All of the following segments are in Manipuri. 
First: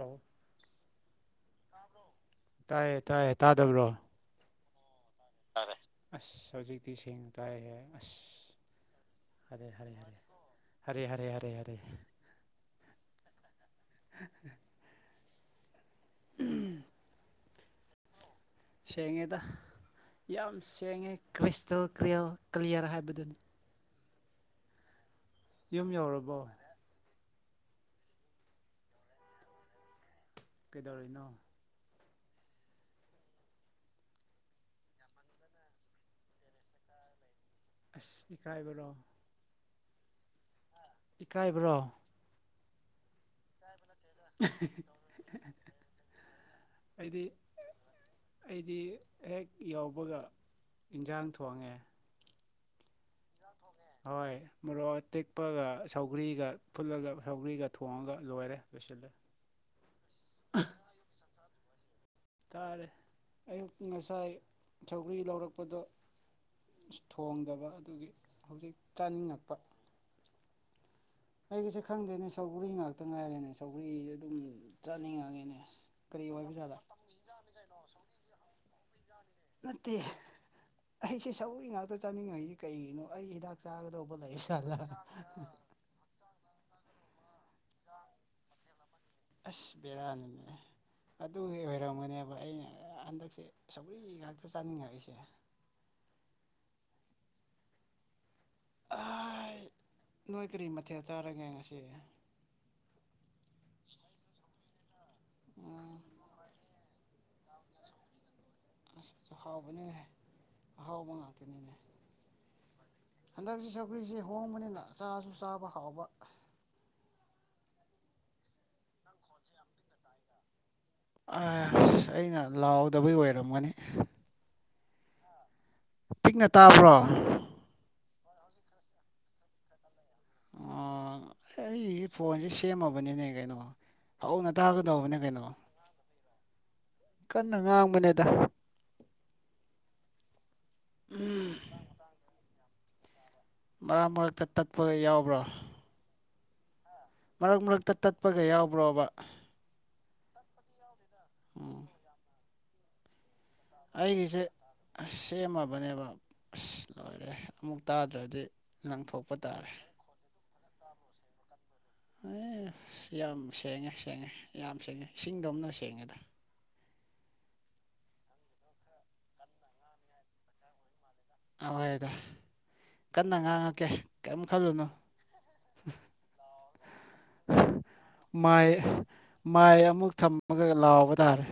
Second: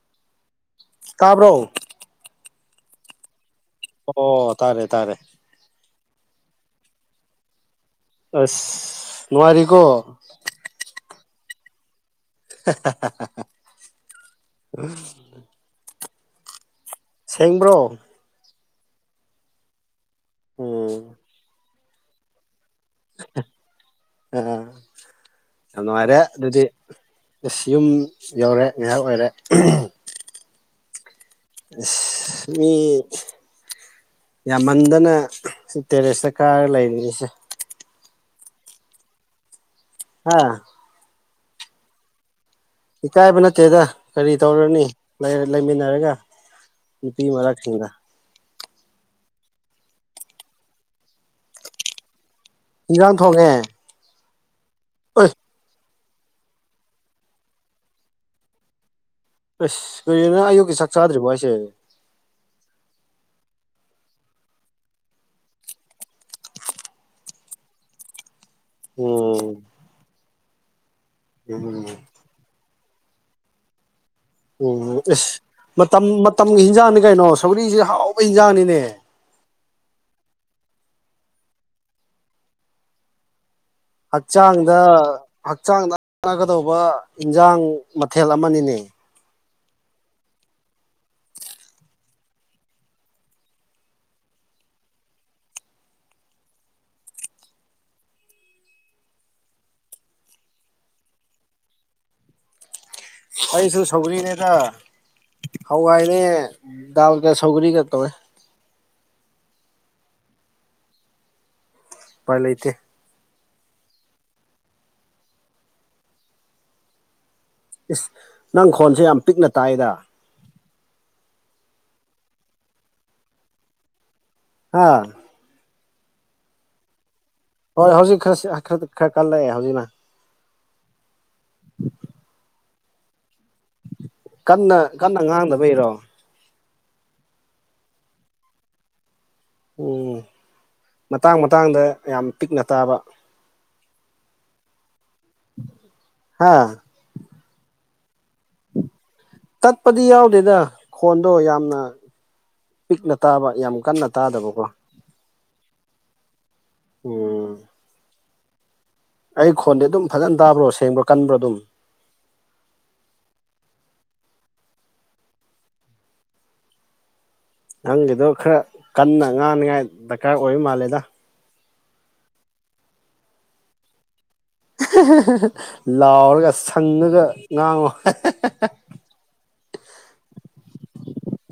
ꯑ ꯀꯥꯕ꯭ꯔꯣ ꯇꯥꯏꯌꯦ ꯇꯥꯏꯌꯦ ꯇꯥꯗꯕ꯭ꯔꯣ ꯇꯥꯔꯦ ꯇꯥꯔꯦ ꯑ ꯍꯧꯖꯤꯛꯇꯁꯤꯡꯦꯡ ꯇꯏ ꯍ ꯑꯁ ꯔꯤꯀꯣ ꯔꯦꯌꯥꯔꯦ ꯎꯝ ꯁꯦꯡꯦꯡꯕ꯭ꯔꯣ ꯁꯦꯡꯉꯦꯗ ꯌꯥꯝ ꯁꯦꯉꯦ ꯎꯝ ꯀ꯭ꯔꯤꯁ ꯀ꯭ꯔꯤꯌꯥ ꯀ꯭ꯂꯤꯌꯥꯔ ꯍꯥꯏꯕꯗꯨꯅꯤ ꯑ ꯌꯨꯝ ꯑꯅꯋꯥꯔꯦ ꯌꯧꯔꯕꯣ ꯑꯗꯨꯗꯤ ꯏꯁꯁ ꯌꯨꯝ ꯌꯧꯔꯦ ꯉꯥꯏꯍꯥꯛ ꯑꯣꯏꯔꯦ ꯀꯩꯗꯧꯔꯤꯅꯣ ꯃꯤ ꯌꯥꯝꯃꯟꯗꯅ ꯁꯤ ꯇꯦꯔꯦꯁꯇ ꯀꯥꯔꯒ ꯂꯩꯔꯤꯅꯤꯁꯦ ꯑ ꯀꯥꯏꯕꯂꯣ ꯑꯥ ꯏꯀꯥꯏꯕ꯭ꯔꯣ ꯏꯀꯥꯏꯕ ꯅꯠꯇꯦꯗ ꯀꯔꯤ ꯇꯧꯔꯅꯤ ꯂꯩꯃꯤꯟꯅꯔꯒ ꯑꯩꯗꯤ ꯅꯨꯄꯤꯤ ꯃ ꯁꯤꯗ ꯑꯩꯗꯤ ꯍꯦꯛ ꯌꯥꯎꯕꯒ ꯏꯟꯁꯥꯡ ꯊꯣꯡꯉꯦ ꯏꯤꯟꯖꯥꯡ ꯊꯣꯡꯉꯦ ꯍꯣꯏ ꯃꯔ ꯑꯣꯏ ꯇꯄ ꯁꯧꯒ꯭ꯔꯤꯒ ꯐꯨꯠꯂꯒ ꯁꯧꯒ꯭ꯔꯤꯒ ꯊꯣꯡꯉꯒ ꯂꯣꯏꯔꯦ ꯂꯣꯏꯁꯤꯜꯂꯦ ꯑꯁ ꯀꯔꯦꯅ ꯑꯌꯨꯛꯀꯤ ꯁꯥꯛ ꯆꯥꯗ꯭ꯔꯤꯕꯣ ꯑꯩꯁꯦ ꯇꯥꯔꯦ ꯑꯌꯨꯛ ꯉꯁꯥꯏ ꯊꯧꯒ꯭ꯔꯤ ꯂꯧꯔꯛꯄꯗꯣ ꯊꯣꯡꯗꯕ ꯑꯗꯨꯒꯤ ꯍꯧꯖꯤꯛ ꯆꯥꯅꯤꯡꯉꯛꯄ ꯎꯝ ꯑꯩꯒꯤꯁꯦ ꯎꯝ ꯈꯪꯗꯦꯅꯦ ꯁꯒ꯭ꯔꯤ ꯉꯥꯛꯇ ꯉꯥꯏꯔꯦꯅꯦ ꯁꯒꯔꯤ ꯎꯝ ꯑꯦꯁ ꯃꯇꯝ ꯃꯇꯝꯒꯤ ꯑꯣꯏꯕꯖꯥꯠꯂꯥ ꯍꯤꯟꯖꯥꯡꯅꯤ ꯀꯩꯅꯣ ꯁꯧꯔꯤꯁ ꯍꯥꯎꯕ ꯍꯤꯟꯖꯥꯡꯅꯤꯅꯦ ꯅꯠꯇꯦ ꯑꯩꯁꯦ ꯁꯧꯔꯤ ꯉꯥꯛꯇ ꯆꯥꯅꯤꯡꯉꯏꯁꯤꯦ ꯀꯩꯒꯤꯅꯣ ꯑꯩꯒꯤ ꯍꯤꯗꯥꯛ ꯆꯥꯒꯗꯧꯕ ꯂꯩꯕꯖꯥꯠꯂꯥ ꯍꯛꯆꯥꯡꯗ ꯍꯛꯆꯥꯡꯗ ꯀꯗꯧꯕ ꯏꯟꯖꯥꯡ ꯃꯊꯦꯜ ꯑꯃꯅꯤꯅꯦ ꯑꯁ ꯕꯤꯔꯌꯥꯅꯤꯅꯦ ꯑꯗꯨꯒꯤ ꯑꯣꯏꯔꯝꯒꯅꯦꯕ ꯑꯩꯅ ꯍꯟꯗꯛꯁꯦ ꯁꯧ꯭ꯔꯤ ꯉꯥꯛꯇ ꯆꯥꯅꯤꯡꯉꯛꯏꯁꯦ [inaudible] ꯅꯣꯏ ꯀꯔꯤ ꯃꯊꯦꯜ ꯆꯥꯔꯒꯦ ꯉꯁꯤ ꯑꯩꯁꯨ ꯁꯧꯔꯤꯅꯦꯗ ꯎꯝ ꯍꯋꯥꯏꯅꯦ ꯗꯗꯥ ꯀꯌꯥ ꯁꯧꯒꯔꯤ ꯀ ꯇꯧꯃꯦ ꯑꯁ ꯑ ꯍꯥꯎꯕꯅꯤꯍ ꯑꯍꯥꯎꯕ ꯉꯥꯛꯇꯅꯤꯅꯦ ꯄꯥꯏ ꯂꯩꯇ ꯍꯟꯗꯛꯁꯤ ꯁꯧꯒ꯭ꯔꯤꯁꯤ ꯍꯣꯡꯕꯅꯤꯅ ꯆꯥꯁꯨ ꯆꯥꯕ ꯍꯥꯎꯕ ꯏꯁ ꯅꯪ ꯈꯣꯟꯁꯦ ꯌꯥꯝ ꯄꯤꯛꯅ ꯇꯥꯏꯗ ꯑ ꯑꯁ ꯑꯩꯅ ꯂꯥꯎꯗꯕꯩ ꯑꯣꯏꯔꯝꯒꯅꯤ ꯍꯥꯥ ꯄꯤꯛꯅ ꯇꯥꯕ꯭ꯔꯣ ꯍꯣꯏ ꯍꯧꯖꯤꯛ ꯈꯔ ꯈꯔ ꯈꯔ ꯈꯜꯂꯛꯑꯦ ꯍꯧꯖꯤꯛꯅ ꯑꯩꯒꯤ ꯐꯣꯟꯁꯦ ꯁꯦꯝꯃꯕꯅꯤꯅꯦ ꯀꯩꯅꯣ ꯍꯧꯅ ꯀꯟꯅ ꯇꯥꯒꯗꯧꯕꯅꯦ ꯀꯟꯅ ꯀꯩꯅꯣ ꯉꯥꯡꯗꯕꯩꯔꯣ ꯀꯟꯅ ꯉꯥꯡꯕꯅꯦꯗ ꯎꯝ ꯃꯇꯥꯡ ꯎꯝ ꯃꯇꯥꯡꯗ ꯌꯥꯝ ꯄꯤꯛꯅ ꯇꯥꯕ ꯃꯔꯛ ꯃꯔꯛꯛꯇ ꯇꯠꯄ ꯌꯥꯎꯕ꯭ꯔꯥ ꯍꯥꯝ ꯃꯔꯛ ꯃꯔꯛꯇ ꯇꯠꯄꯒ ꯌꯥꯎꯕ꯭ꯔꯣꯕ ꯑꯗꯨꯗ ꯈꯣꯟꯗꯣ ꯎꯝ ꯌꯥꯝꯅ ꯄꯤꯛꯂ ꯑꯩꯒꯤꯁꯦ ꯁꯦꯝꯃꯕꯅꯦꯕ ꯑꯁ ꯂꯣꯏꯔꯦ ꯎꯝ ꯑꯃꯨꯛ ꯇꯥꯗ꯭ꯔꯗꯤ ꯂꯪꯊꯣꯛꯄ ꯑꯩ ꯇꯥꯔꯦ ꯈꯣꯟꯗꯤ ꯑꯗꯨꯝ ꯐꯖꯅ ꯇꯥꯕ꯭ꯔꯣ ꯁꯦꯡꯕ꯭ꯔꯥ ꯀꯟꯕ꯭ꯔꯥ ꯑꯗꯨꯝ ꯑꯦ ꯌꯥꯝ ꯁꯦꯡꯉꯦ ꯁꯦꯡꯉꯦ ꯌꯥꯝ ꯁꯦꯡꯉꯦ ꯏꯁꯤꯡꯗꯣꯝꯅ ꯁꯦꯡꯉꯦꯗ [inaudible] ꯅꯪꯒꯤꯗꯣ ꯈꯔ ꯀꯟꯅ ꯉꯥꯡꯅꯤꯉꯥꯏ ꯗꯔꯀꯥꯔ ꯑꯣꯏ ꯃꯥꯜꯂꯦꯗ ꯑꯣꯏꯗꯣ ꯀꯟꯅ ꯉꯥꯡꯉꯒꯦ ꯂꯥꯎꯔꯒ ꯁꯪꯉꯒ ꯉꯥꯡꯉꯣ ꯃꯥꯏ ꯃꯥꯏ ꯑꯃꯨꯛ ꯊꯝꯃꯒ ꯂꯥꯎꯕ ꯇꯥꯔꯦ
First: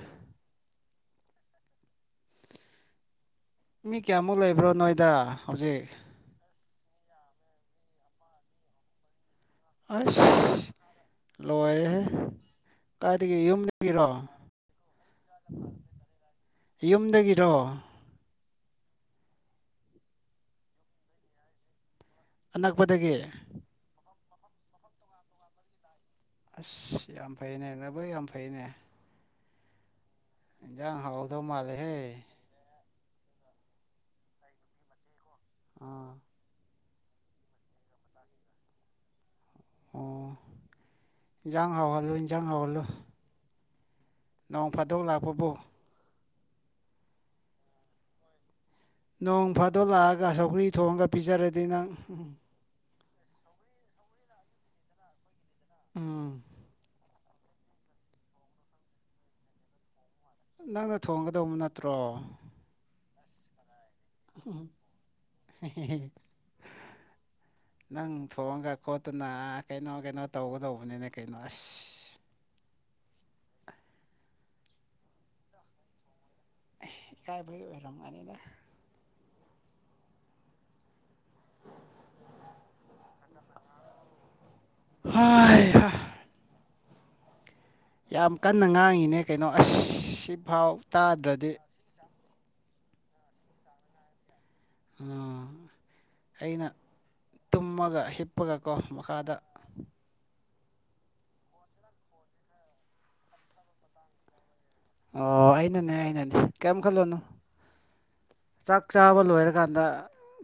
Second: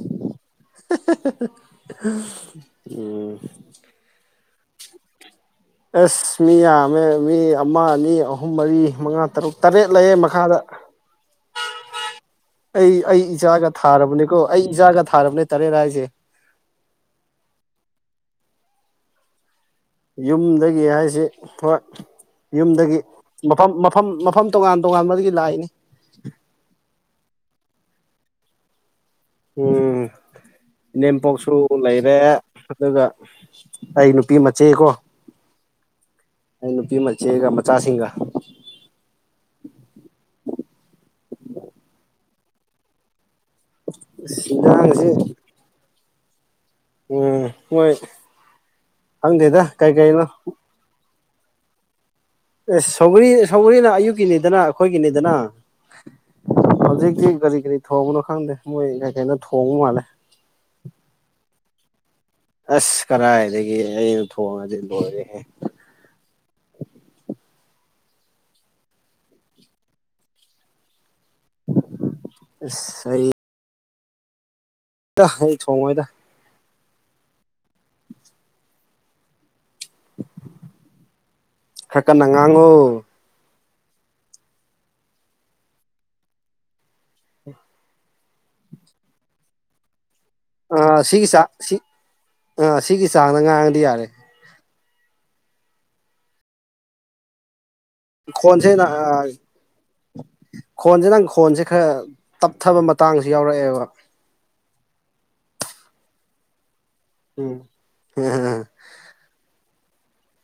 ꯎꯝ ꯃꯤ ꯀꯌꯥꯃꯨꯛ ꯂꯩꯕ꯭ꯔꯣ ꯅꯣꯏꯗ ꯍꯧꯖꯤꯛ ꯑꯦꯁ ꯃꯤ ꯌꯥꯝꯃꯦ ꯃꯤ ꯑꯃ ꯑꯅꯤ ꯑꯍꯨꯝ ꯃꯔꯤ ꯃꯉꯥ ꯇꯔꯨꯛ ꯇꯔꯦꯠ ꯂꯩꯌꯦꯦ ꯃꯈꯥꯗ ꯂ ꯑꯣꯏꯔꯦꯦ ꯑꯩ ꯑꯩ ꯏꯆꯥꯒ ꯊꯥꯔꯕꯅꯤꯀꯣ ꯑꯩ ꯏꯆꯥꯒ ꯊꯥꯔꯕꯅꯦ ꯇꯔꯦꯠ ꯍꯥꯏꯁꯦ ꯌꯨꯝꯗꯒꯤꯔꯣ ꯌꯨꯝꯗꯒꯤ ꯍꯥꯏꯁꯤ ꯍꯣꯏ ꯌꯨꯝꯗꯒꯤ ꯑꯅꯛꯄꯗꯒꯤ ꯃꯐꯝ ꯃꯐꯝ ꯃꯐꯝ ꯇꯣꯉꯥꯟ ꯇꯣꯉꯥꯟꯕꯗꯒꯤ ꯂꯥꯛꯏꯅꯤ ꯑꯁ ꯌꯥꯝ ꯐꯩꯅꯦ ꯅꯚꯣꯏ ꯌꯥꯝ ꯐꯩꯅꯦ ꯎꯝ ꯏꯟꯖꯥꯡ ꯍꯥꯎꯗꯧ ꯏꯅꯦꯝꯄꯣꯛꯁꯨ ꯂꯩꯔꯦ ꯃꯥꯜꯂꯦꯍꯦ ꯑꯗꯨꯒ ꯑꯩ ꯅꯨꯄꯤ ꯃꯆꯦꯀꯣ ꯑꯥ ꯅꯨꯄꯤ ꯃꯆꯦꯒ ꯃꯆꯥꯁꯤꯡꯒ ꯑꯣ ꯏꯟꯖꯥꯡ ꯍꯥꯎꯍꯜꯂꯨ ꯏꯟꯖꯥꯡ ꯍꯥꯎꯍꯜꯂꯨ ꯅꯣꯡ ꯐꯥꯗꯣꯛ ꯑꯍꯥꯡꯁꯤ ꯂꯥꯛꯄꯕꯨ ꯎꯝ ꯍꯣꯏ ꯅꯣꯡ ꯐꯥꯗꯣꯛ ꯂꯥꯛꯑꯒ ꯁꯧꯀ꯭ꯔꯤ ꯊꯣꯡꯉꯒ ꯄꯤꯖꯔꯗꯤ ꯅꯪ ꯎ ꯑꯁ ꯁꯧꯒꯔꯤ ꯁꯧꯒꯔꯤꯅ ꯑꯌꯨꯛꯀꯤꯅꯤꯗꯅ ꯑꯩꯈꯣꯏꯒꯤꯅꯤꯗꯅ ꯑꯥ ꯍꯧꯖꯤꯛꯇꯤ ꯀꯔꯤ ꯀꯔꯤ ꯊꯣꯡꯕꯅꯣ ꯈꯪꯗꯦ ꯃꯣꯏ ꯀꯔꯤ ꯀꯩꯅꯅꯣ ꯊꯣꯡꯕ ꯃꯥꯜꯂꯦ ꯅꯪꯅ ꯊꯣꯡꯒꯗ ꯅꯠꯇ꯭ꯔꯣ ꯑꯁ ꯈꯔ ꯂꯩ ꯑꯦ ꯑꯩ ꯊꯣꯡꯉꯦꯦ ꯅꯪ ꯊꯣꯡꯉꯒ ꯈꯣꯠꯇꯨꯅ ꯀꯩꯅꯣ ꯀꯩꯅꯣ ꯇꯧꯒꯗꯧꯕꯅꯤꯅꯦ ꯀꯩꯅꯩꯅꯣꯁ ꯑꯁ ꯑꯩ ꯑꯩ ꯊꯣꯡꯉꯣꯏꯗ ꯏꯀꯥꯏꯕꯩ ꯑꯣꯏꯔꯝꯃꯅꯤꯅ ꯍꯥꯏ ꯀꯟꯅ ꯉꯥꯡꯉꯨ ꯍ ꯌꯥꯝ ꯀꯟꯅ ꯉꯥꯡꯉꯤꯅꯦ ꯀꯩꯅꯣ ꯑꯁꯤ ꯁꯤꯐꯥꯎ ꯇꯥꯗ꯭ꯔꯗꯤ ꯑꯥ ꯁꯤꯒꯤ ꯆꯥꯡꯗ ꯉꯥꯡꯗꯤ ꯌꯥꯔꯦ ꯎꯝ ꯑꯩꯅ ꯇꯨꯝ ꯑꯃꯒ ꯍꯤꯞꯄꯒ ꯈꯣꯟꯁꯦ ꯀꯣ ꯅ ꯃꯈꯥꯗ ꯈꯣꯟꯁꯦ ꯅꯪ ꯈꯣꯟꯁꯦ ꯈꯔ ꯇꯞꯊꯕ ꯃꯇꯥꯡꯁꯨ ꯌꯥꯎꯔꯛꯑꯦꯕ ꯑꯣ ꯑꯩꯅꯅꯦ ꯑꯩꯅꯅꯦ ꯀꯌꯥꯝꯝ ꯈꯜꯂꯅꯨ ꯎꯝ ꯆꯥꯛ ꯆꯥꯕ ꯂꯣꯏꯔꯒ ꯆ ꯀꯥꯟꯗ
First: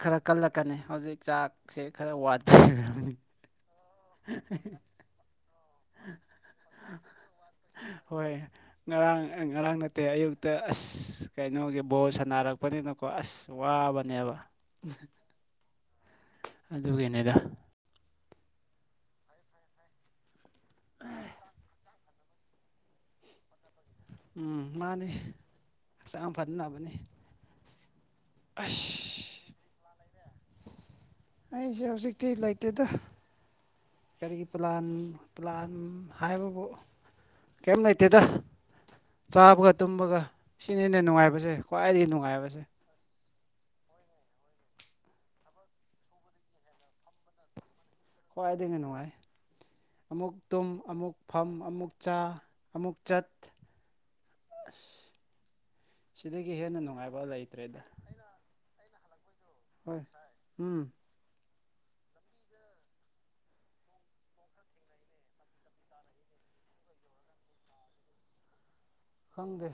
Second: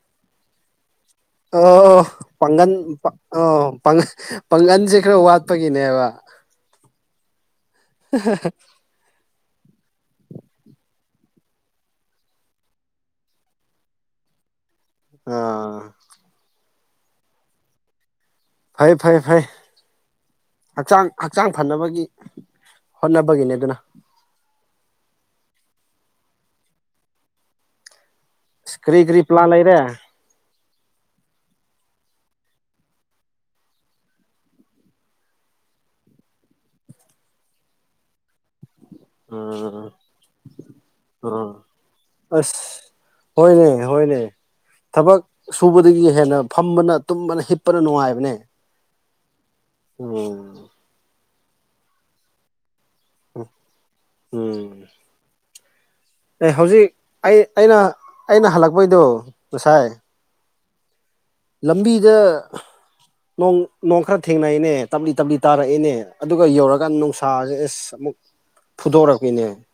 ꯈꯔ ꯀꯜꯂꯛꯀꯅꯤ ꯍꯧꯖꯤꯛ ꯑ ꯆꯥꯛꯁꯦ ꯈꯔ ꯋꯥꯠꯄ ꯐꯟ ꯑ ꯑꯣꯏꯔꯝꯅꯤ ꯄꯜ ꯄꯥꯡꯒꯜꯟꯁꯦ ꯈꯔ ꯋꯥꯠꯄꯒꯤꯅꯦꯕ ꯍꯣꯏ ꯉꯔꯥꯡ ꯉꯔꯥꯡ ꯅꯠꯇꯦ ꯑꯌꯨꯛꯇ ꯑꯁ ꯀꯩꯅꯣꯒꯤ ꯕꯣꯜ ꯁꯥꯟꯅꯔꯛꯄꯅꯤꯅꯀꯣ ꯑꯁ ꯋꯥꯕꯅꯦꯕ ꯑꯥ ꯑꯗꯨꯒꯤꯅꯤꯗ ꯐꯩ ꯐꯩꯦ ꯐꯩ ꯍꯛꯆꯥꯡ ꯍꯛꯆꯥꯡ ꯐꯅꯕꯒꯤ ꯍꯣꯂꯕꯒꯤꯅꯦ ꯑꯗꯨꯅ ꯎꯝ ꯃꯥꯅꯤ ꯍꯛꯆꯥꯡ ꯐꯅꯕꯅꯤ ꯏꯁ ꯑꯁ ꯀ꯭ꯔꯤ ꯀ꯭ꯔꯤ ꯄ꯭ꯂꯥ ꯂꯩꯔꯦ ꯑꯩꯁꯦ ꯍꯧꯖꯤꯛꯇꯤ ꯂꯩꯇꯦꯗ ꯀꯔꯤ ꯄ꯭ꯂꯥꯟ ꯄ꯭ꯂꯥꯟ ꯍꯥꯏꯕꯕꯨ ꯀꯔꯤꯝ ꯂꯩꯇꯦꯗ ꯆꯥꯕꯒ ꯎꯝ ꯇꯨꯝꯕꯒ ꯁꯤꯅ ꯍꯦꯟꯅ ꯅꯨꯡꯉꯥꯏꯕꯁꯦ ꯎꯝ ꯈ꯭ꯋꯥꯏꯗꯒꯤ ꯑꯁ ꯅꯨꯡꯉꯥꯏꯕꯁꯦ ꯍꯣꯏꯅꯦ ꯍꯣꯏꯅꯦ ꯊꯕꯛ ꯁꯨꯕꯗꯒꯤ ꯍꯦꯟꯅ ꯐꯝꯕꯅ ꯇꯨꯝꯕꯅ ꯍꯤꯞ ꯈ꯭ꯋꯥꯏꯗꯒꯤ ꯅꯨꯡꯉꯥꯏ ꯑꯃꯨꯛ ꯎꯝ ꯇꯨꯝ ꯑꯃꯨꯛ ꯐꯝ ꯑꯃꯨꯛ ꯆꯥ ꯑꯃꯨꯛ ꯆꯠ ꯎ ꯎꯝ ꯑꯦ ꯁꯤꯗꯒꯤ ꯍꯦꯟꯅ ꯍꯧꯖꯤꯛ ꯅꯨꯡꯉꯥꯏꯕ ꯑꯩ ꯑꯩꯅ ꯂꯩꯇ꯭ꯔꯦꯗ ꯑꯩꯅ ꯍꯜꯂꯛꯄꯩꯗꯣ ꯉꯁꯥꯏ ꯍꯣꯏ ꯎꯝ ꯂꯝꯕꯤꯤꯗ ꯅꯣꯡ ꯅꯣꯡ ꯈꯔ ꯊꯦꯡꯅꯩꯅꯦ ꯇꯞꯂꯤ ꯇꯞꯂꯤ ꯇꯥꯔꯛꯏꯦꯅꯦ ꯑꯗꯨꯒ ꯌꯧꯔꯀꯥꯟ ꯅꯨꯡꯁꯥꯁꯦ ꯑꯦꯁ ꯃꯨꯛ ꯈꯪꯗꯦ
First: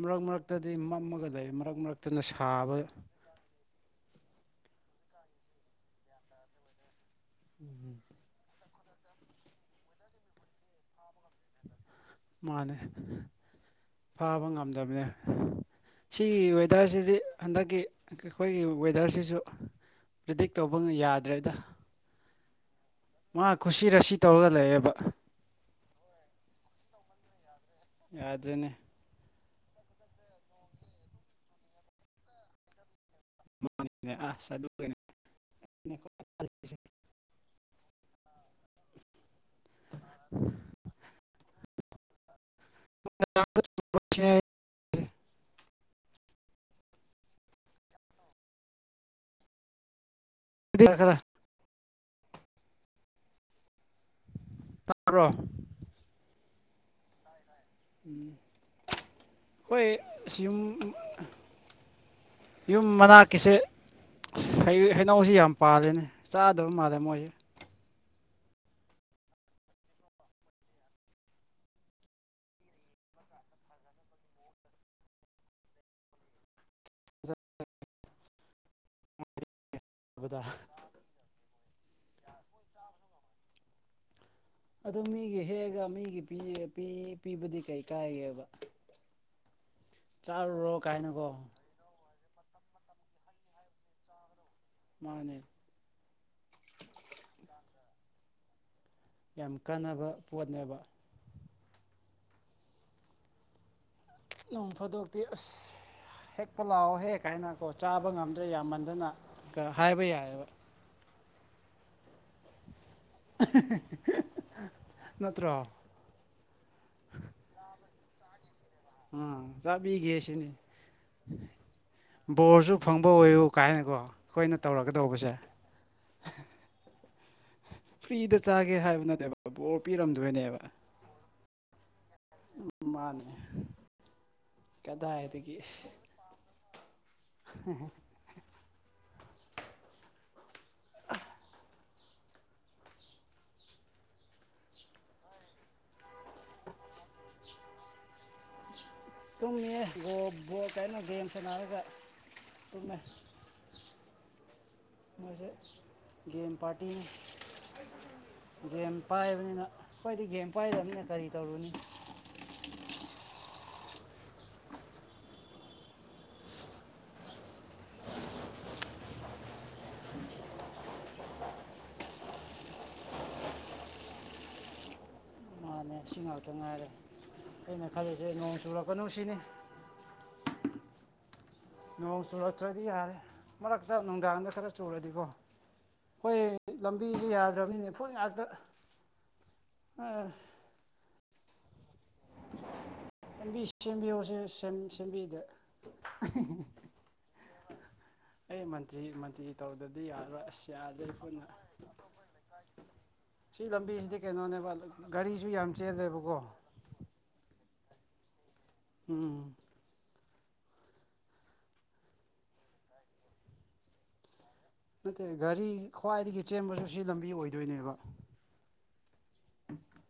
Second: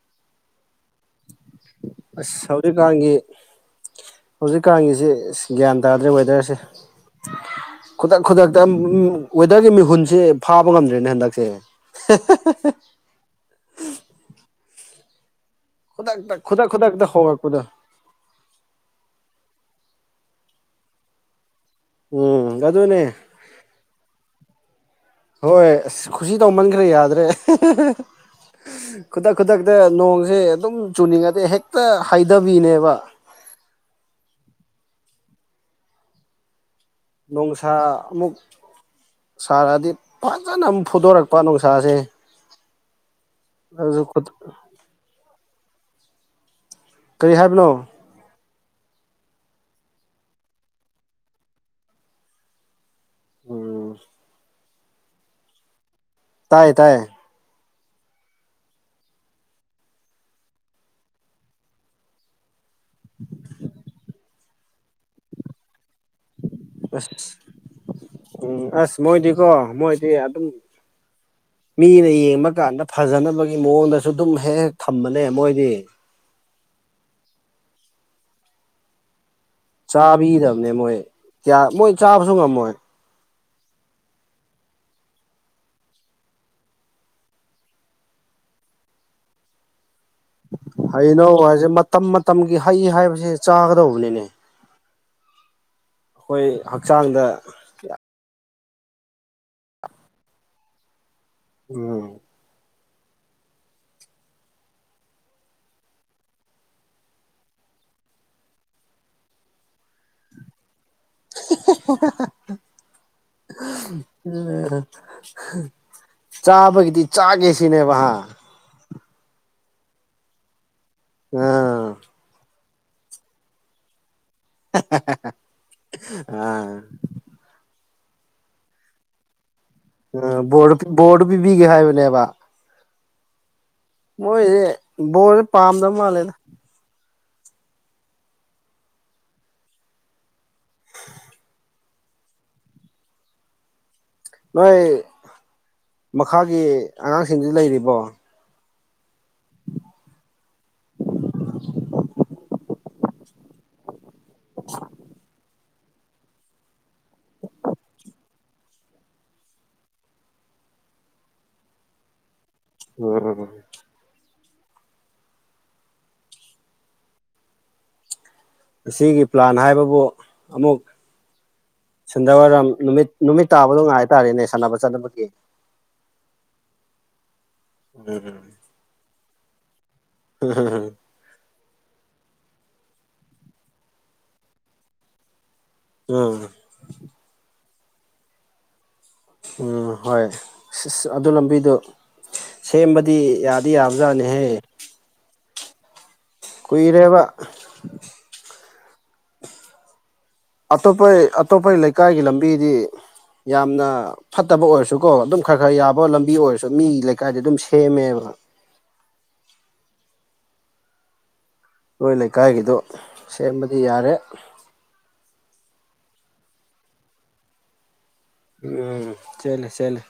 ꯃꯔꯛ ꯃꯔꯛꯇꯗꯤ ꯐ ꯑꯃꯒꯗ ꯃꯔꯛ ꯃꯔꯛꯇꯅ ꯁꯥꯕ ꯍꯧꯖꯤꯛꯀꯥꯟꯒꯤꯁꯤ ꯒ꯭ꯌꯥꯟ ꯇꯥꯗ꯭ꯔꯦ ꯋꯦꯗꯔꯁꯦ ꯈꯨꯗꯛ ꯈꯨꯗꯛꯇ ꯋꯦꯗꯔꯒꯤ ꯃꯤꯍꯨꯟꯁꯦ ꯐꯥꯕ ꯉꯝꯗ꯭ꯔꯦꯅꯦ ꯍꯟꯗꯛꯁꯦ ꯃꯥꯅꯦ ꯐꯥꯕ ꯉꯝꯗꯕꯅꯦ ꯈꯨꯗꯛꯇ ꯁꯤꯒꯤ ꯈꯨꯗꯛ ꯈꯨꯗꯛꯇ ꯋꯦꯗꯔꯁꯤꯗꯤ ꯍꯣꯡꯉꯛꯄꯗꯣ ꯍꯟꯗꯛꯀꯤ ꯑꯩꯈꯣꯏꯒꯤ ꯋꯦꯗꯔꯁꯤꯁꯨ ꯄꯔꯤꯗꯤꯛ ꯇꯧꯕ ꯌꯥꯗ꯭ꯔꯦꯗ ꯎꯝ ꯑꯗꯨꯅꯦ ꯃꯥ ꯀꯨꯁꯤ ꯔꯥꯁꯤ ꯇꯧꯔꯒ ꯂꯩꯌꯦꯕ ꯍꯣꯏ ꯑꯁ ꯈꯨꯁꯤ ꯇꯧꯃꯟꯈ꯭ꯔꯦ ꯌꯥꯗ ꯌꯥꯗ꯭ꯔꯦꯅꯦ ꯈꯨꯗ ꯈꯨꯗꯛꯇ ꯅꯣꯡꯁꯦ ꯑꯗꯨꯝ ꯆꯨꯅꯤꯡꯉꯗꯤ ꯍꯦꯛꯇ ꯍꯥꯏꯊꯕꯤꯅꯦꯕ ꯑ ꯅꯨꯡꯁꯥ ꯑꯃꯨꯛ ꯁꯥꯔꯛꯑꯗꯤ ꯐꯖꯅ ꯑꯃꯨꯛ ꯐꯨꯗꯣꯔꯛꯄ ꯄꯥꯥꯅꯨ ꯈꯨꯁꯥꯥꯁꯦꯁꯨ ꯈꯨꯗ ꯀꯔꯤ ꯍꯥꯏꯕꯅꯣ ꯗꯤ ꯌꯥ ꯈꯔ ꯎꯝ ꯊꯄ꯭ꯔꯣ ꯇꯥꯏꯌꯦ ꯇꯥꯏꯌꯦ ꯎ ꯑꯩꯈꯣꯏ ꯁꯤꯨꯝ ꯌꯨꯝ ꯃꯅꯥꯛꯀꯤꯁꯦ ꯍꯩꯅꯧꯁꯤ ꯌꯥꯝ ꯄꯥꯜꯂꯤꯅꯦ ꯆꯥꯗꯕ ꯃꯥꯔ ꯑꯁ ꯃꯁ ꯎꯝ ꯑꯁ ꯃꯣꯏꯗꯤꯀꯣ ꯃꯣꯏꯗꯤ ꯑꯗꯨꯝ ꯃꯤꯅ ꯌꯦꯡꯕ ꯀꯥꯟꯗ ꯐꯖꯅꯕꯒꯤ ꯃꯑꯣꯡꯗꯁꯨ ꯑꯗꯨꯝ ꯍꯦꯛ ꯍꯦꯛ ꯊꯝꯕꯅꯦ ꯃꯣꯏꯗꯤ [inaudible] ꯕꯗ ꯆꯥꯕꯤꯗꯕꯅꯦ ꯃꯣꯏ ꯀꯌꯥ ꯃꯣꯏ ꯆꯥꯕꯁꯨ ꯉꯝꯃꯣꯏ ꯑꯗꯨ ꯃꯤꯒꯤ ꯍꯦꯛꯒ ꯃꯤꯒꯤ ꯄꯤꯕꯗꯤ ꯀꯩ ꯀꯥꯏꯒꯦꯕ [inaudible] ꯀꯥꯏꯅꯀꯣ ꯍꯩꯅꯣ ꯍꯥꯏꯁꯦ ꯃꯇꯝ ꯃꯇꯝꯒꯤ ꯍꯩ ꯍꯥꯏꯕꯁꯤ ꯆꯥꯒꯗꯧꯕꯅꯤꯅꯦ ꯃꯥꯅꯦ ꯑꯩꯈꯣꯏ ꯍꯛꯆꯥꯡꯗ ꯌꯥꯝ ꯀꯥꯟꯅꯕ ꯄꯣꯠꯅꯦꯕ ꯎꯝ ꯅꯣꯡ ꯐꯥꯗꯣꯛꯇꯤ ꯑꯁ ꯍꯦꯛꯄ ꯂꯥꯛꯑꯣ ꯍꯦꯛ ꯀꯥꯏꯅꯀꯣ ꯆꯥꯕ ꯉꯝꯗ꯭ꯔꯦ ꯌꯥꯝꯃꯟꯗꯅ ꯍꯥꯏꯕ ꯌꯥꯏꯑꯕ [inaudible] ꯎ ꯅꯠꯇ꯭ꯔꯣ ꯆꯥꯕꯒꯤ ꯆꯥ ꯀꯩꯁꯤꯅꯦꯕꯍ ꯎꯝ ꯆꯥꯕꯤꯒꯦꯁꯤꯅꯤ ꯑꯥ ꯣꯔꯁꯨ ꯐꯪꯕ ꯑꯣꯏꯌꯨ ꯀꯥꯏꯅꯀꯣ ꯑꯩꯈꯣꯏꯅ ꯇꯧꯔꯒ ꯇꯧꯕꯁꯦ ꯑꯥ ꯐ꯭ꯔꯤꯗ ꯆꯥꯒꯦ ꯍꯥꯏꯕ ꯅꯠꯇꯦꯕ ꯕꯣꯔ ꯄꯤꯔꯝꯗꯣꯏꯅꯦꯕ ꯎꯣꯔ ꯣꯔꯠ ꯄ ꯕꯤꯒꯦ ꯍꯥꯏꯕꯅꯦꯕ ꯃꯥꯅꯦ ꯃꯣꯏꯗꯤꯦ ꯕꯣꯔꯁꯦ ꯀꯗꯥꯏꯗꯒꯤ ꯄꯥꯝꯗꯕ ꯃꯥꯜꯂꯦꯗ [inaudible] ꯅꯣꯏ ꯃꯈꯥꯒꯤ ꯑꯉꯥꯡꯁꯤꯡꯁꯤ ꯂꯩꯔꯤꯕꯣ ꯇꯨꯝꯃꯤꯌꯦꯕꯣ ꯀꯥꯏꯅ ꯒꯦꯝ ꯁꯥꯟꯅꯔꯒ ꯑꯗꯨ ꯃ ꯃꯁꯦ ꯒꯦꯝ ꯄꯥꯇꯤ ꯒꯦꯝ ꯄꯥꯏꯕꯅꯤꯅ ꯑꯩꯣꯏꯗꯤ ꯒꯦꯝ ꯄꯥꯏꯗꯕꯅꯤꯅ ꯀꯔꯤ ꯇꯧꯔꯨꯅꯤ ꯎꯝ ꯑꯁꯤꯒꯤꯒꯤ ꯄ꯭ꯂꯥꯟ ꯍꯥꯏꯕꯕꯨ ꯑꯃꯨꯛ ꯁꯤꯟꯗꯋꯥꯔꯝ ꯅꯨꯃꯤꯠ ꯅꯨꯃꯤꯠ ꯇꯥꯕꯗꯣ ꯉꯥꯏ ꯇꯔꯦꯅꯦ ꯁꯥꯟꯅꯕ ꯆꯠꯅꯕꯒꯤ ꯑꯁꯤ ꯉꯥꯛꯇ ꯉꯥꯏꯔꯦ ꯑꯩꯅ ꯈꯜꯂꯤꯁꯦ ꯅꯣꯡ ꯆꯨꯔꯛꯀꯅꯨ ꯁꯤꯅꯤ ꯍꯝꯝꯝ ꯅꯣꯡ ꯆꯨꯔꯛꯇ꯭ꯔꯗꯤ ꯌꯥꯔꯦ ꯃꯔꯛꯇ ꯅꯨꯡꯗꯥꯡꯗ ꯈꯔ ꯆꯨꯔꯗꯤꯀꯣ ꯎꯝ ꯍꯣꯏ ꯂꯝꯕꯤꯁ ꯌꯥꯗ꯭ꯔꯕꯅꯤꯅꯦ ꯐꯣꯏ ꯉꯥꯛꯇ ꯎꯝ ꯍꯣꯏ ꯑ, ꯑꯗꯨ ꯂꯝꯕꯤꯗꯣ ꯁꯦꯝꯕꯗꯤ ꯂꯝꯕꯤ ꯌꯥꯗꯤ ꯌꯥꯕꯖꯥꯠꯅꯦꯍꯦ ꯁꯦꯝꯕꯤꯌꯣꯁꯦ ꯁꯦꯝ ꯁꯦꯝꯕꯤꯗꯦ [inaudible] ꯀꯨꯏꯔꯕ ꯑꯩ ꯃꯟꯇ꯭ꯔꯤ ꯃꯟꯇ꯭ꯔꯤ ꯇꯧꯔꯗꯗꯤ ꯌꯥꯦ ꯑꯇꯣꯞꯄ ꯑꯇꯣꯞꯄ ꯂꯩꯀꯥꯏꯒꯤ ꯂꯝꯕꯤꯗꯤ ꯁꯤ ꯌꯥꯝꯅ ꯂꯝꯕꯤꯁꯤꯗꯤ ꯐꯠꯇꯕ ꯀꯩꯅꯣꯅꯦꯕ ꯑꯣꯏꯔꯁꯨꯀꯣ ꯑꯗꯨꯝ ꯒꯥꯔꯤꯁꯨ ꯈꯔ ꯌꯥꯝ ꯈꯔ ꯌꯥꯕ ꯂꯝꯕꯤ ꯆꯦꯜꯂꯦꯕꯀꯣ ꯑꯣꯏꯔꯁꯨ ꯃꯤ ꯂꯩꯀꯥꯏꯗ ꯑꯗꯨꯝ ꯑꯦꯦꯃꯦꯦꯜ ꯎꯝ ꯑꯩꯈꯣꯏ ꯂꯩꯀꯥꯏꯒꯤꯗꯣ ꯁꯦꯝꯕꯗꯤ ꯌꯥꯔꯦ ꯅꯠꯇꯦ ꯒꯥꯔꯤ ꯈ꯭ꯋꯥꯏꯗꯒꯤ ꯆꯦꯟꯕꯁꯨ ꯁꯤ ꯂꯝꯕꯤ ꯑꯣꯏꯗꯣꯏꯅꯦꯕ ꯎꯝ ꯆꯂꯦ ꯆꯂ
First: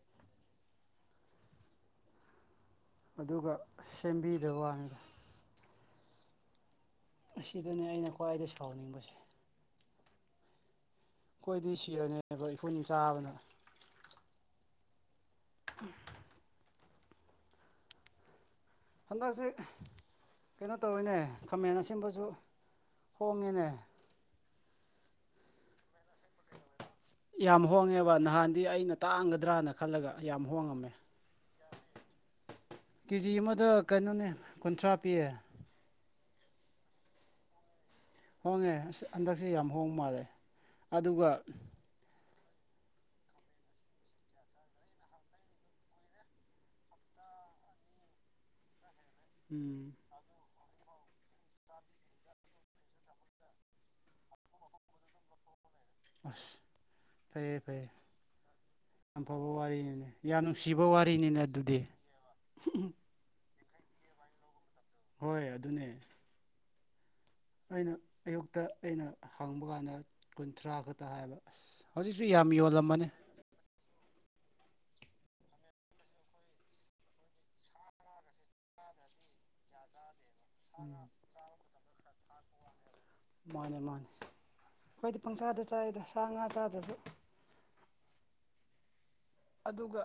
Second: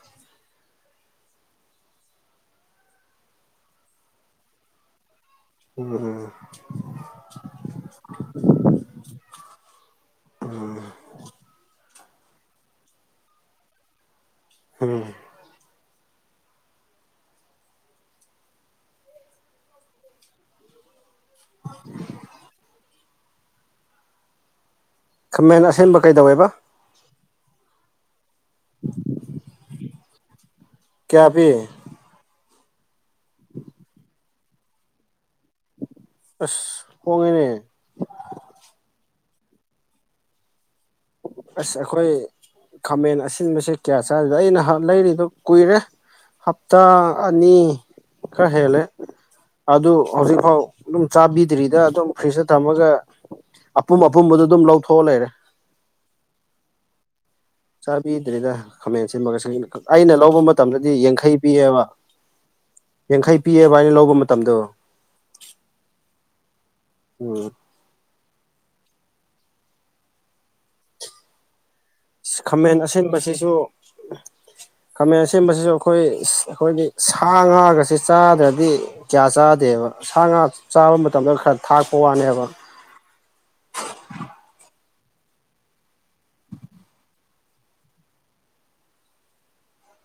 ꯑꯗꯨꯒ ꯁꯦꯝꯕꯤꯗꯕ ꯋꯥꯅꯤꯗ ꯎꯝ ꯑꯁꯤꯗꯅꯦ ꯑꯩꯅ ꯈ꯭ꯋꯥꯏꯗ ꯁꯥꯎꯅꯤꯡꯕꯁꯦ ꯎꯝ ꯑꯩꯈꯣꯏꯗꯤ ꯁꯤꯔꯅꯦꯕ ꯑꯩꯈꯣꯏꯅ ꯆꯥꯕꯅ ꯎꯝ ꯎꯝ ꯍꯟꯗꯛꯁꯤ ꯀꯩꯅꯣ ꯇꯧꯋꯅꯦ ꯈꯥꯃꯦꯟ ꯑꯁꯤꯕꯁꯨ ꯍꯣꯡꯉꯤꯅꯦ ꯈꯃꯦꯟ ꯑꯁꯦꯡꯕ ꯀꯩꯗꯧꯋꯦꯕ ꯌꯥꯝ ꯍꯣꯡꯉꯦꯕ ꯅꯍꯥꯟꯗꯤ ꯑꯩꯅ ꯇꯥꯡꯒꯗ꯭ꯔꯅ ꯈꯜꯂꯒ ꯌꯥꯝ ꯍ ꯀꯌꯥꯄꯤ ꯀꯦꯖꯤ ꯑꯃꯗ ꯀꯩꯅꯣꯅꯦ ꯀꯨꯟꯊ꯭ꯔꯥ ꯄꯤꯌꯦ ꯑꯁ ꯍꯉꯦꯅꯦ ꯍꯣꯡꯉꯦ ꯑꯁ ꯍꯟꯗꯛꯁꯦ ꯌꯥꯝ ꯍꯣꯡ ꯃꯥꯜꯂꯦ ꯑꯗꯨꯒ ꯑꯁ ꯑꯩꯈꯣꯏ ꯈꯥꯃꯦꯟ ꯑꯁꯤꯟꯕꯁꯦ ꯀꯌꯥ ꯆꯥꯔꯤꯗꯦ ꯑ ꯅꯍ ꯂꯩꯔꯤꯗꯣ ꯀꯨꯏꯔꯦ ꯍꯞꯇꯥ ꯑꯅꯤ ꯈꯔ ꯍꯦꯜꯂꯦ ꯑꯗꯨ ꯍꯧꯖꯤꯛꯐꯥꯎ ꯑꯗꯨꯝ ꯆꯥꯕꯤꯗ꯭ꯔꯤꯗ ꯑꯗꯨꯝ ꯐ꯭ꯔꯤꯖꯇ ꯊꯝꯃꯒ ꯑꯄꯨꯝ ꯑꯄꯨꯝꯕꯗ ꯑꯗꯨꯝ ꯂꯧꯊꯣꯛꯑ ꯂꯩꯔꯦ ꯑꯁ ꯐꯩꯌꯦꯦ ꯐꯩꯌꯦ ꯆꯥꯕꯤꯗ꯭ꯔꯤꯗ ꯈꯥꯃꯦꯟ ꯌꯥꯝ ꯑꯁꯤꯟꯕꯒ ꯐꯕ ꯋꯥꯔꯤꯅꯤꯅꯦ ꯑꯩꯅ ꯂꯧꯕ ꯌꯥꯝ ꯅꯨꯡꯁꯤꯕ ꯃꯇꯝꯗꯗꯤ ꯌꯥꯡꯈꯩ ꯋꯥꯔꯤꯅꯤꯅꯦ ꯑꯗꯨꯗꯤ ꯎꯝ ꯄꯤꯑꯕ ꯍꯥꯏꯅ ꯂꯧꯕ ꯃꯇꯝꯗꯣ ꯍꯣꯏ ꯑꯗꯨꯅꯦ ꯎꯝ ꯑꯩꯅ ꯑꯌꯨꯛꯇ ꯑꯩꯅ ꯍꯪꯕ ꯀꯥꯟꯗ ꯀꯨꯟꯊ꯭ꯔꯥ ꯈꯛꯇ ꯍꯥꯏꯕ ꯑꯁ ꯍꯧꯖꯤꯛꯁꯨ ꯌꯥꯝ ꯈꯥꯃꯦꯟ ꯌꯣꯜꯂꯝꯕꯅꯦ ꯑꯁꯤꯁꯟꯕꯁꯤꯁꯨ [inaudible] ꯈꯥꯃꯦꯟ ꯁꯦꯝꯕꯁꯤꯁꯨ ꯑꯩꯈꯣꯏ ꯑꯩꯈꯣꯏꯒꯤ ꯁꯥ ꯉꯥꯒꯁꯤꯦ ꯆꯥꯗ꯭ꯔꯗꯤ ꯀꯌꯥ ꯆꯥꯗꯦꯕ ꯁꯥ ꯉꯥ ꯆꯥꯕ ꯃꯇꯝꯗ ꯈꯔ ꯊꯥꯛꯄ ꯋꯥꯅꯦꯕ ꯃꯥꯅꯦ ꯃꯥꯅꯦ ꯑꯩꯈꯣꯏꯗꯤ ꯄꯪꯆꯥꯥꯗ ꯆꯥꯏꯗ ꯁꯥ ꯉꯥ ꯆꯥꯗ꯭ꯔꯁꯨ ꯑꯗꯨꯒ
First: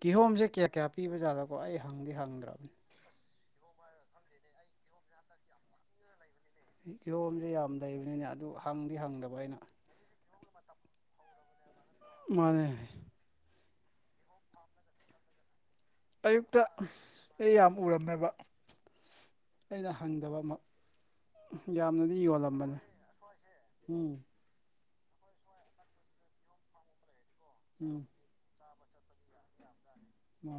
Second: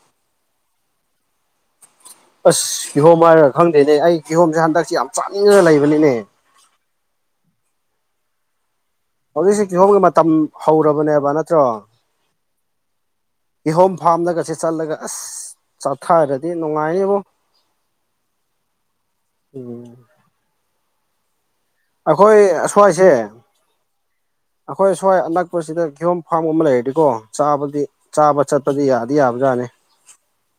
ꯀꯤꯍꯣꯝꯁꯦ ꯀꯌꯥ ꯀꯌꯥ ꯄꯤꯕꯖꯥꯠꯅꯀꯣ ꯑꯩ ꯍꯪꯗꯤ ꯑꯁ ꯍꯪꯗ꯭ꯔꯕꯅꯤ ꯀꯤꯍꯣꯝ ꯍꯥꯏꯔꯒ ꯈꯪꯗꯦꯅꯦ ꯑꯩ ꯀꯤꯍꯣꯝꯁꯦ ꯍꯟꯗꯛꯁꯦ ꯌꯥꯝ ꯆꯥꯅꯤꯡꯉꯒ ꯂꯩꯕꯅꯤꯅꯦ ꯀꯤꯍꯣꯝꯁꯦ ꯌꯥꯝ ꯂꯩꯕꯅꯤꯅ ꯑꯗꯨꯒ ꯍꯧꯖꯤꯛꯁꯤ ꯀꯤꯍꯣꯡꯝꯒꯤ ꯃꯇꯝ ꯍꯧꯔꯕꯅꯦꯕ ꯅꯠꯇ꯭ꯔꯣ ꯃꯥꯅꯦ ꯏꯍꯣꯝ ꯐꯥꯝꯅꯒꯁꯦ ꯆꯠꯂꯒ ꯑꯁ ꯆꯥꯊꯔꯗꯤ ꯑꯌꯨꯛꯇ ꯅꯨꯡꯉꯥꯏꯅꯤꯕꯣ ꯑꯩ ꯌꯥꯝ ꯎꯔꯝꯃꯦꯕ ꯎꯝ ꯑꯩꯅ ꯍꯪꯗꯕ ꯌꯥꯝꯅꯗꯤ ꯑꯩꯈꯣꯏ ꯌꯣꯜꯂꯝꯕꯅꯦ ꯑꯁ꯭ꯋꯥꯏꯁꯦ ꯎꯝ ꯑꯩꯈꯣꯏ ꯁ꯭ꯋꯥꯏ ꯑꯅꯛꯄꯁꯤꯗ ꯀꯤꯍꯣꯝ ꯐꯥꯝ ꯑꯃ ꯂꯩꯔꯗꯤꯀꯣ ꯆꯥꯗꯤ ꯎꯝ ꯆꯥꯕ ꯆꯠ ꯗꯤ ꯌꯥꯗꯤ ꯌꯥꯕꯖꯥꯅꯦ ꯃ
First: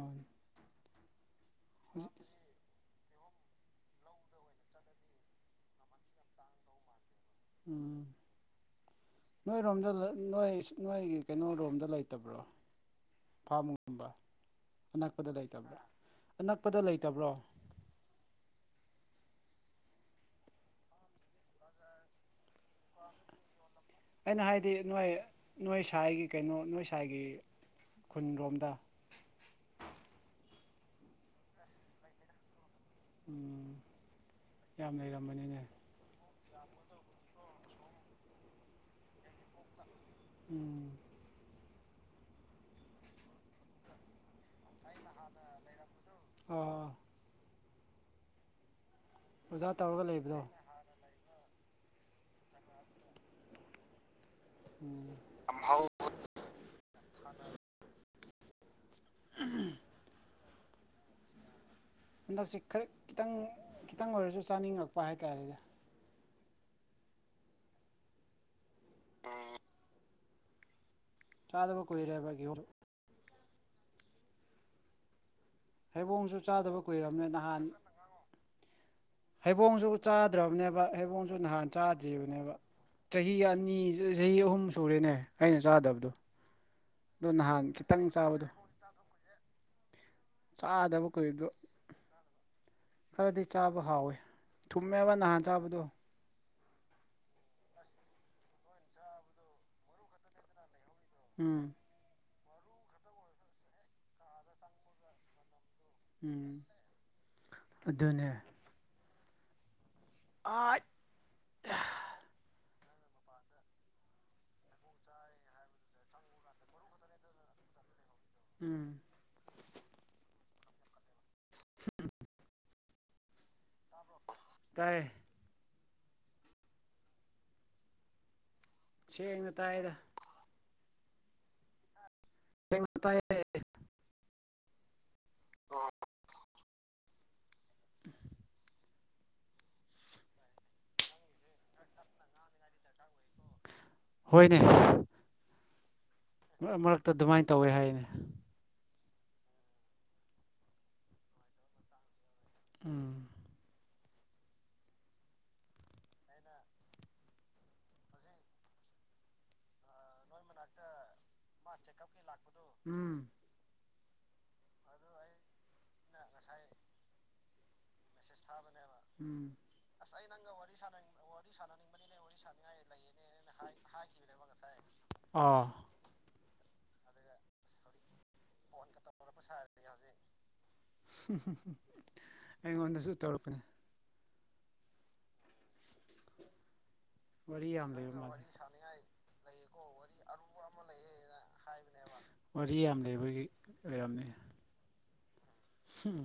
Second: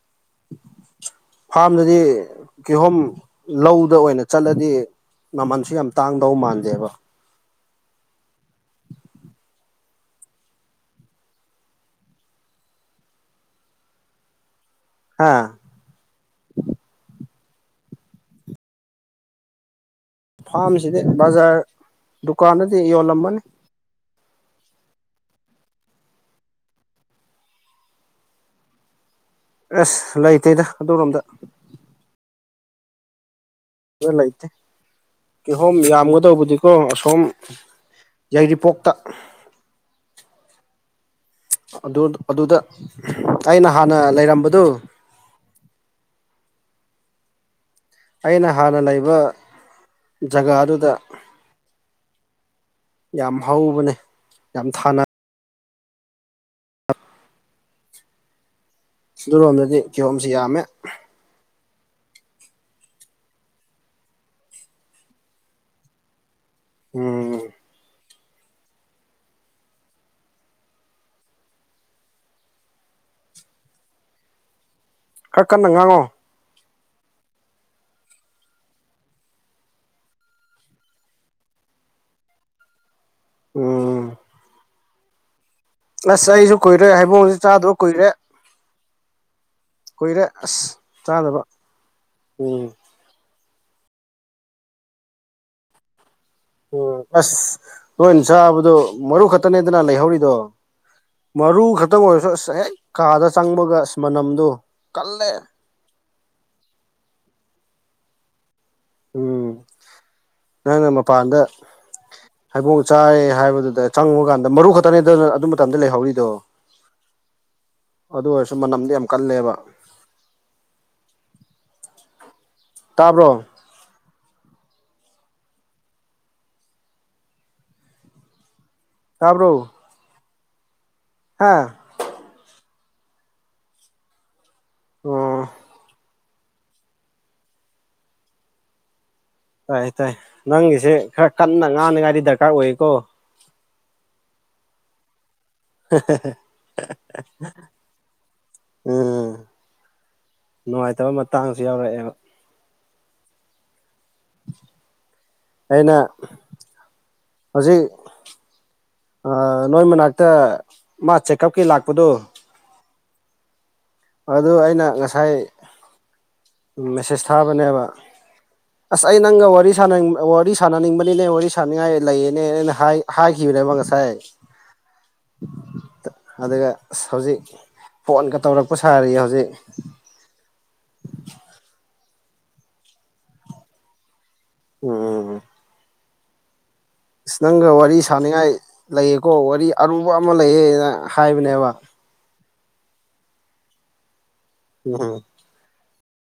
ꯐꯥꯔꯝꯗꯗꯤ ꯀꯤꯍꯣꯝ ꯂꯧꯗ ꯑꯣꯏꯅ ꯆꯠꯂꯗꯤ ꯃꯃꯜꯁꯨ ꯌꯥꯝ ꯇꯥꯡꯗꯧ ꯃꯥꯟꯗꯦꯕ ꯎꯝ ꯅꯣꯏꯔꯣꯝꯗ ꯅꯣꯏ ꯅꯣꯏꯒꯤ ꯀꯩꯅꯣꯔꯣꯝꯗ ꯂꯩꯇꯕ꯭ꯔꯣ ꯐꯥꯃꯨꯡꯒꯨꯝꯕ ꯑꯅꯛꯄꯗ ꯍꯥ ꯂꯩꯇꯕ꯭ꯔꯥ ꯑꯅꯛꯄꯗ ꯂꯩꯇꯕ꯭ꯔꯣ ꯐꯥꯔꯝꯁꯤꯗꯤ ꯕꯖꯥꯔ ꯗꯨꯀꯥꯟꯗꯗꯤ ꯌꯣꯜꯂꯝꯃꯅꯤ ꯑꯩꯅ ꯍꯥꯏꯗꯤ ꯅꯣꯏ ꯅꯣꯏ ꯁ꯭ꯋꯥꯏꯒꯤ ꯀꯩꯅꯣ ꯅꯣꯏ ꯁ꯭ꯋꯥꯒꯤ ꯈꯨꯟꯂꯣꯝꯗ ꯑꯁ ꯂꯩꯇꯦꯗ ꯑꯗꯨꯔꯣꯝꯗ [inaudible] ꯎꯝ ꯂꯩꯇꯦ ꯌꯥꯝ ꯂꯩꯔꯝꯕꯅꯤꯅꯦ ꯀꯤꯍꯣꯝ ꯌꯥꯝꯒꯗꯧꯕꯗꯤꯀꯣ ꯑꯁꯣꯝ ꯌꯥꯏꯔꯤꯄꯣꯛꯇ ꯎꯝ ꯑꯗꯨ ꯑꯗꯨꯗ ꯑꯩꯅ ꯍꯥꯟꯅ ꯂꯩꯔꯝꯕꯗꯨ ꯑꯥ ꯑꯥ ꯑꯩꯅ ꯍꯥꯟꯅ ꯂꯩꯕ ꯑꯣꯖꯥ ꯇꯧꯔꯒ ꯂꯩꯕꯗꯣ ꯖꯒꯥꯗꯨꯗ ꯌꯥꯝ ꯍꯧꯕꯅꯦ ꯌꯥꯝ ꯊꯥꯅ ꯑꯝꯍꯥꯎ ꯑꯗꯨꯔꯣꯝꯗꯗꯤ ꯀꯤꯍꯣꯝꯁꯤ ꯌꯥꯝꯃꯦ ꯍꯟꯗꯛꯁꯤ ꯈꯔ ꯈꯤꯇꯪ ꯈꯤꯇꯪ ꯑꯣꯏꯔꯁꯨ ꯆꯥꯅꯤꯡꯉꯛꯄ ꯍꯥꯏꯇꯥꯔꯦꯗꯤ ꯎꯝ ꯑ ꯆꯥꯗꯕ ꯀꯏꯔꯦꯕꯒꯤ ꯑꯣꯏꯔ ꯈꯔ ꯀꯟꯅ ꯉꯥꯡꯉꯣ ꯍꯩꯕꯣꯡꯁꯨ ꯆꯥꯗꯕ ꯀꯨꯏꯔꯔꯕꯅꯦ ꯅꯍꯥꯟ ꯍꯩꯕꯣꯡꯁꯨ ꯆꯥꯗ꯭ꯔꯕꯅꯦꯕ ꯍꯩꯕꯣꯡꯁꯨ ꯅꯍꯥꯟ ꯆꯥꯗ꯭ꯔꯤꯕꯅꯦꯕ ꯆꯍꯤ ꯑꯅꯤ ꯎꯝ ꯆꯍꯤ ꯑꯍꯨꯝ ꯁꯨꯔꯦꯅꯦ ꯑꯩꯅ ꯆꯥꯗꯕꯗꯣ ꯑꯁ ꯑꯩꯁꯨ ꯀꯨꯏꯔꯦ ꯑꯗꯣ ꯍꯥꯏꯩꯕꯣꯡꯁ ꯅꯍꯥꯟ ꯆꯥꯗꯕ ꯈꯤꯇꯪ ꯀꯨꯏꯔꯦ ꯆꯥꯕꯗꯣ ꯀꯨꯏꯔꯦ ꯑꯁ ꯆꯥꯗꯕ ꯎꯝ ꯈꯗꯤ ꯆꯥꯕ ꯍꯥꯎꯋꯤ ꯊꯨꯝꯃꯦꯕ ꯅꯍꯥꯟ ꯆꯥꯕꯗꯣ ꯎꯝ ꯑꯁ ꯅꯣꯏꯅ ꯆꯥꯕꯗꯣ ꯃꯔꯨ ꯈꯛꯇꯅꯦꯗꯅ ꯂꯩꯍꯧꯔꯤꯗꯣ ꯃꯥꯔꯨ ꯎꯝ ꯈꯠꯃ ꯑꯣꯏ ꯆ ꯍꯦꯛ ꯀꯥꯗ ꯆꯪꯕꯒ ꯏꯁ ꯃꯅꯝꯗꯨ ꯀꯜꯂꯦ ꯎꯝ ꯑꯗꯨꯅꯦ ꯎꯝ ꯑꯥꯏꯠ ꯅꯪꯅ ꯃꯄꯥꯟꯗ ꯍꯥꯏꯕꯣꯡ ꯆꯥꯏ ꯍꯥꯏꯕꯗꯨꯗ ꯆꯪꯉ ꯀꯥꯟꯗ ꯃꯔꯨ ꯈꯛꯇꯅꯦ ꯑꯗꯨ ꯑꯗꯨ ꯃꯇꯝꯗ ꯂꯩꯍꯧꯔꯤꯗꯣ ꯑꯗꯨ ꯑꯗꯨ ꯑꯣꯏꯔꯁꯨ ꯃꯅꯝꯗꯤ ꯌꯥꯝ ꯀꯜꯂꯦꯕ ꯇꯥꯕ꯭ꯔꯣ ꯇꯦ ꯆꯦ ꯉꯇꯥꯏꯗ ꯍꯥꯥ ꯇ ꯑ ꯇꯥꯏ ꯇꯥꯏ ꯅꯪꯒꯤꯁꯦ ꯈꯔ ꯀꯟꯅ ꯉꯥꯡꯅꯉꯥꯏꯗꯤ ꯗꯔꯀꯥꯔ ꯑꯣꯏꯀꯣ ꯀꯅꯦ [unintelligible] ꯇꯧꯋꯦ ꯍꯥꯏꯅꯦ ꯎꯝ ꯅꯨꯡꯉꯥꯏꯇꯕ ꯃꯇꯥꯡꯁꯨ ꯌꯥꯎꯔꯛꯑꯦꯕ ꯑꯥ ꯑꯩꯅ ꯍꯧꯖꯤꯛ ꯅꯣꯏ ꯃꯅꯥꯛꯇ ꯃꯥ ꯆꯦꯛꯑꯞꯀꯤ ꯂꯥꯛꯄꯗꯨꯣ ꯎꯝ ꯑꯗꯨ ꯑꯩꯅ ꯉꯁꯥꯏ ꯃꯦꯁꯦꯖ ꯊꯥꯕꯅꯦꯕ ꯑꯁ ꯑꯩ ꯅꯪꯒ ꯎꯝ ꯋꯥꯔꯤ ꯁꯥꯅꯅꯤꯡ ꯋꯥꯔꯤ ꯁꯥꯟꯅꯅꯤꯡꯕꯅꯤꯅꯦ ꯋꯥꯔꯤ ꯁꯥꯟꯅꯤꯡꯉꯥꯏ ꯂꯩꯌꯦꯅꯦ ꯑꯩꯅ ꯍꯥꯏꯈꯤꯕꯅꯦꯕ ꯉꯁꯥꯏ ꯑꯥ ꯑꯗꯨꯒ ꯑ ꯍꯧꯖꯤꯛ ꯐꯣꯟꯒ ꯇꯧꯔꯛꯄ ꯁꯥꯔꯤꯌꯦ ꯍꯧꯖꯤꯛ ꯑꯩꯉꯣꯟꯗꯁꯨ ꯇꯧꯔꯛꯄꯅꯦ ꯎꯝ ꯑꯁ ꯅꯪꯒ ꯌꯥꯝ ꯋꯥꯔꯤ ꯂꯩꯕ ꯁꯥꯅꯤꯡꯉꯥꯏ ꯃꯥꯜꯂꯦ ꯂꯩꯌꯦꯀꯣ ꯋꯥꯔꯤ ꯑꯔꯨꯕ ꯑꯃ ꯂꯩꯌꯦꯅ ꯍꯥꯏꯕꯅꯦꯕ ꯋꯥꯔꯤ ꯌꯥꯝ ꯂꯩꯕꯒꯤ ꯌꯥꯝꯅꯤ ꯎ ꯍꯝ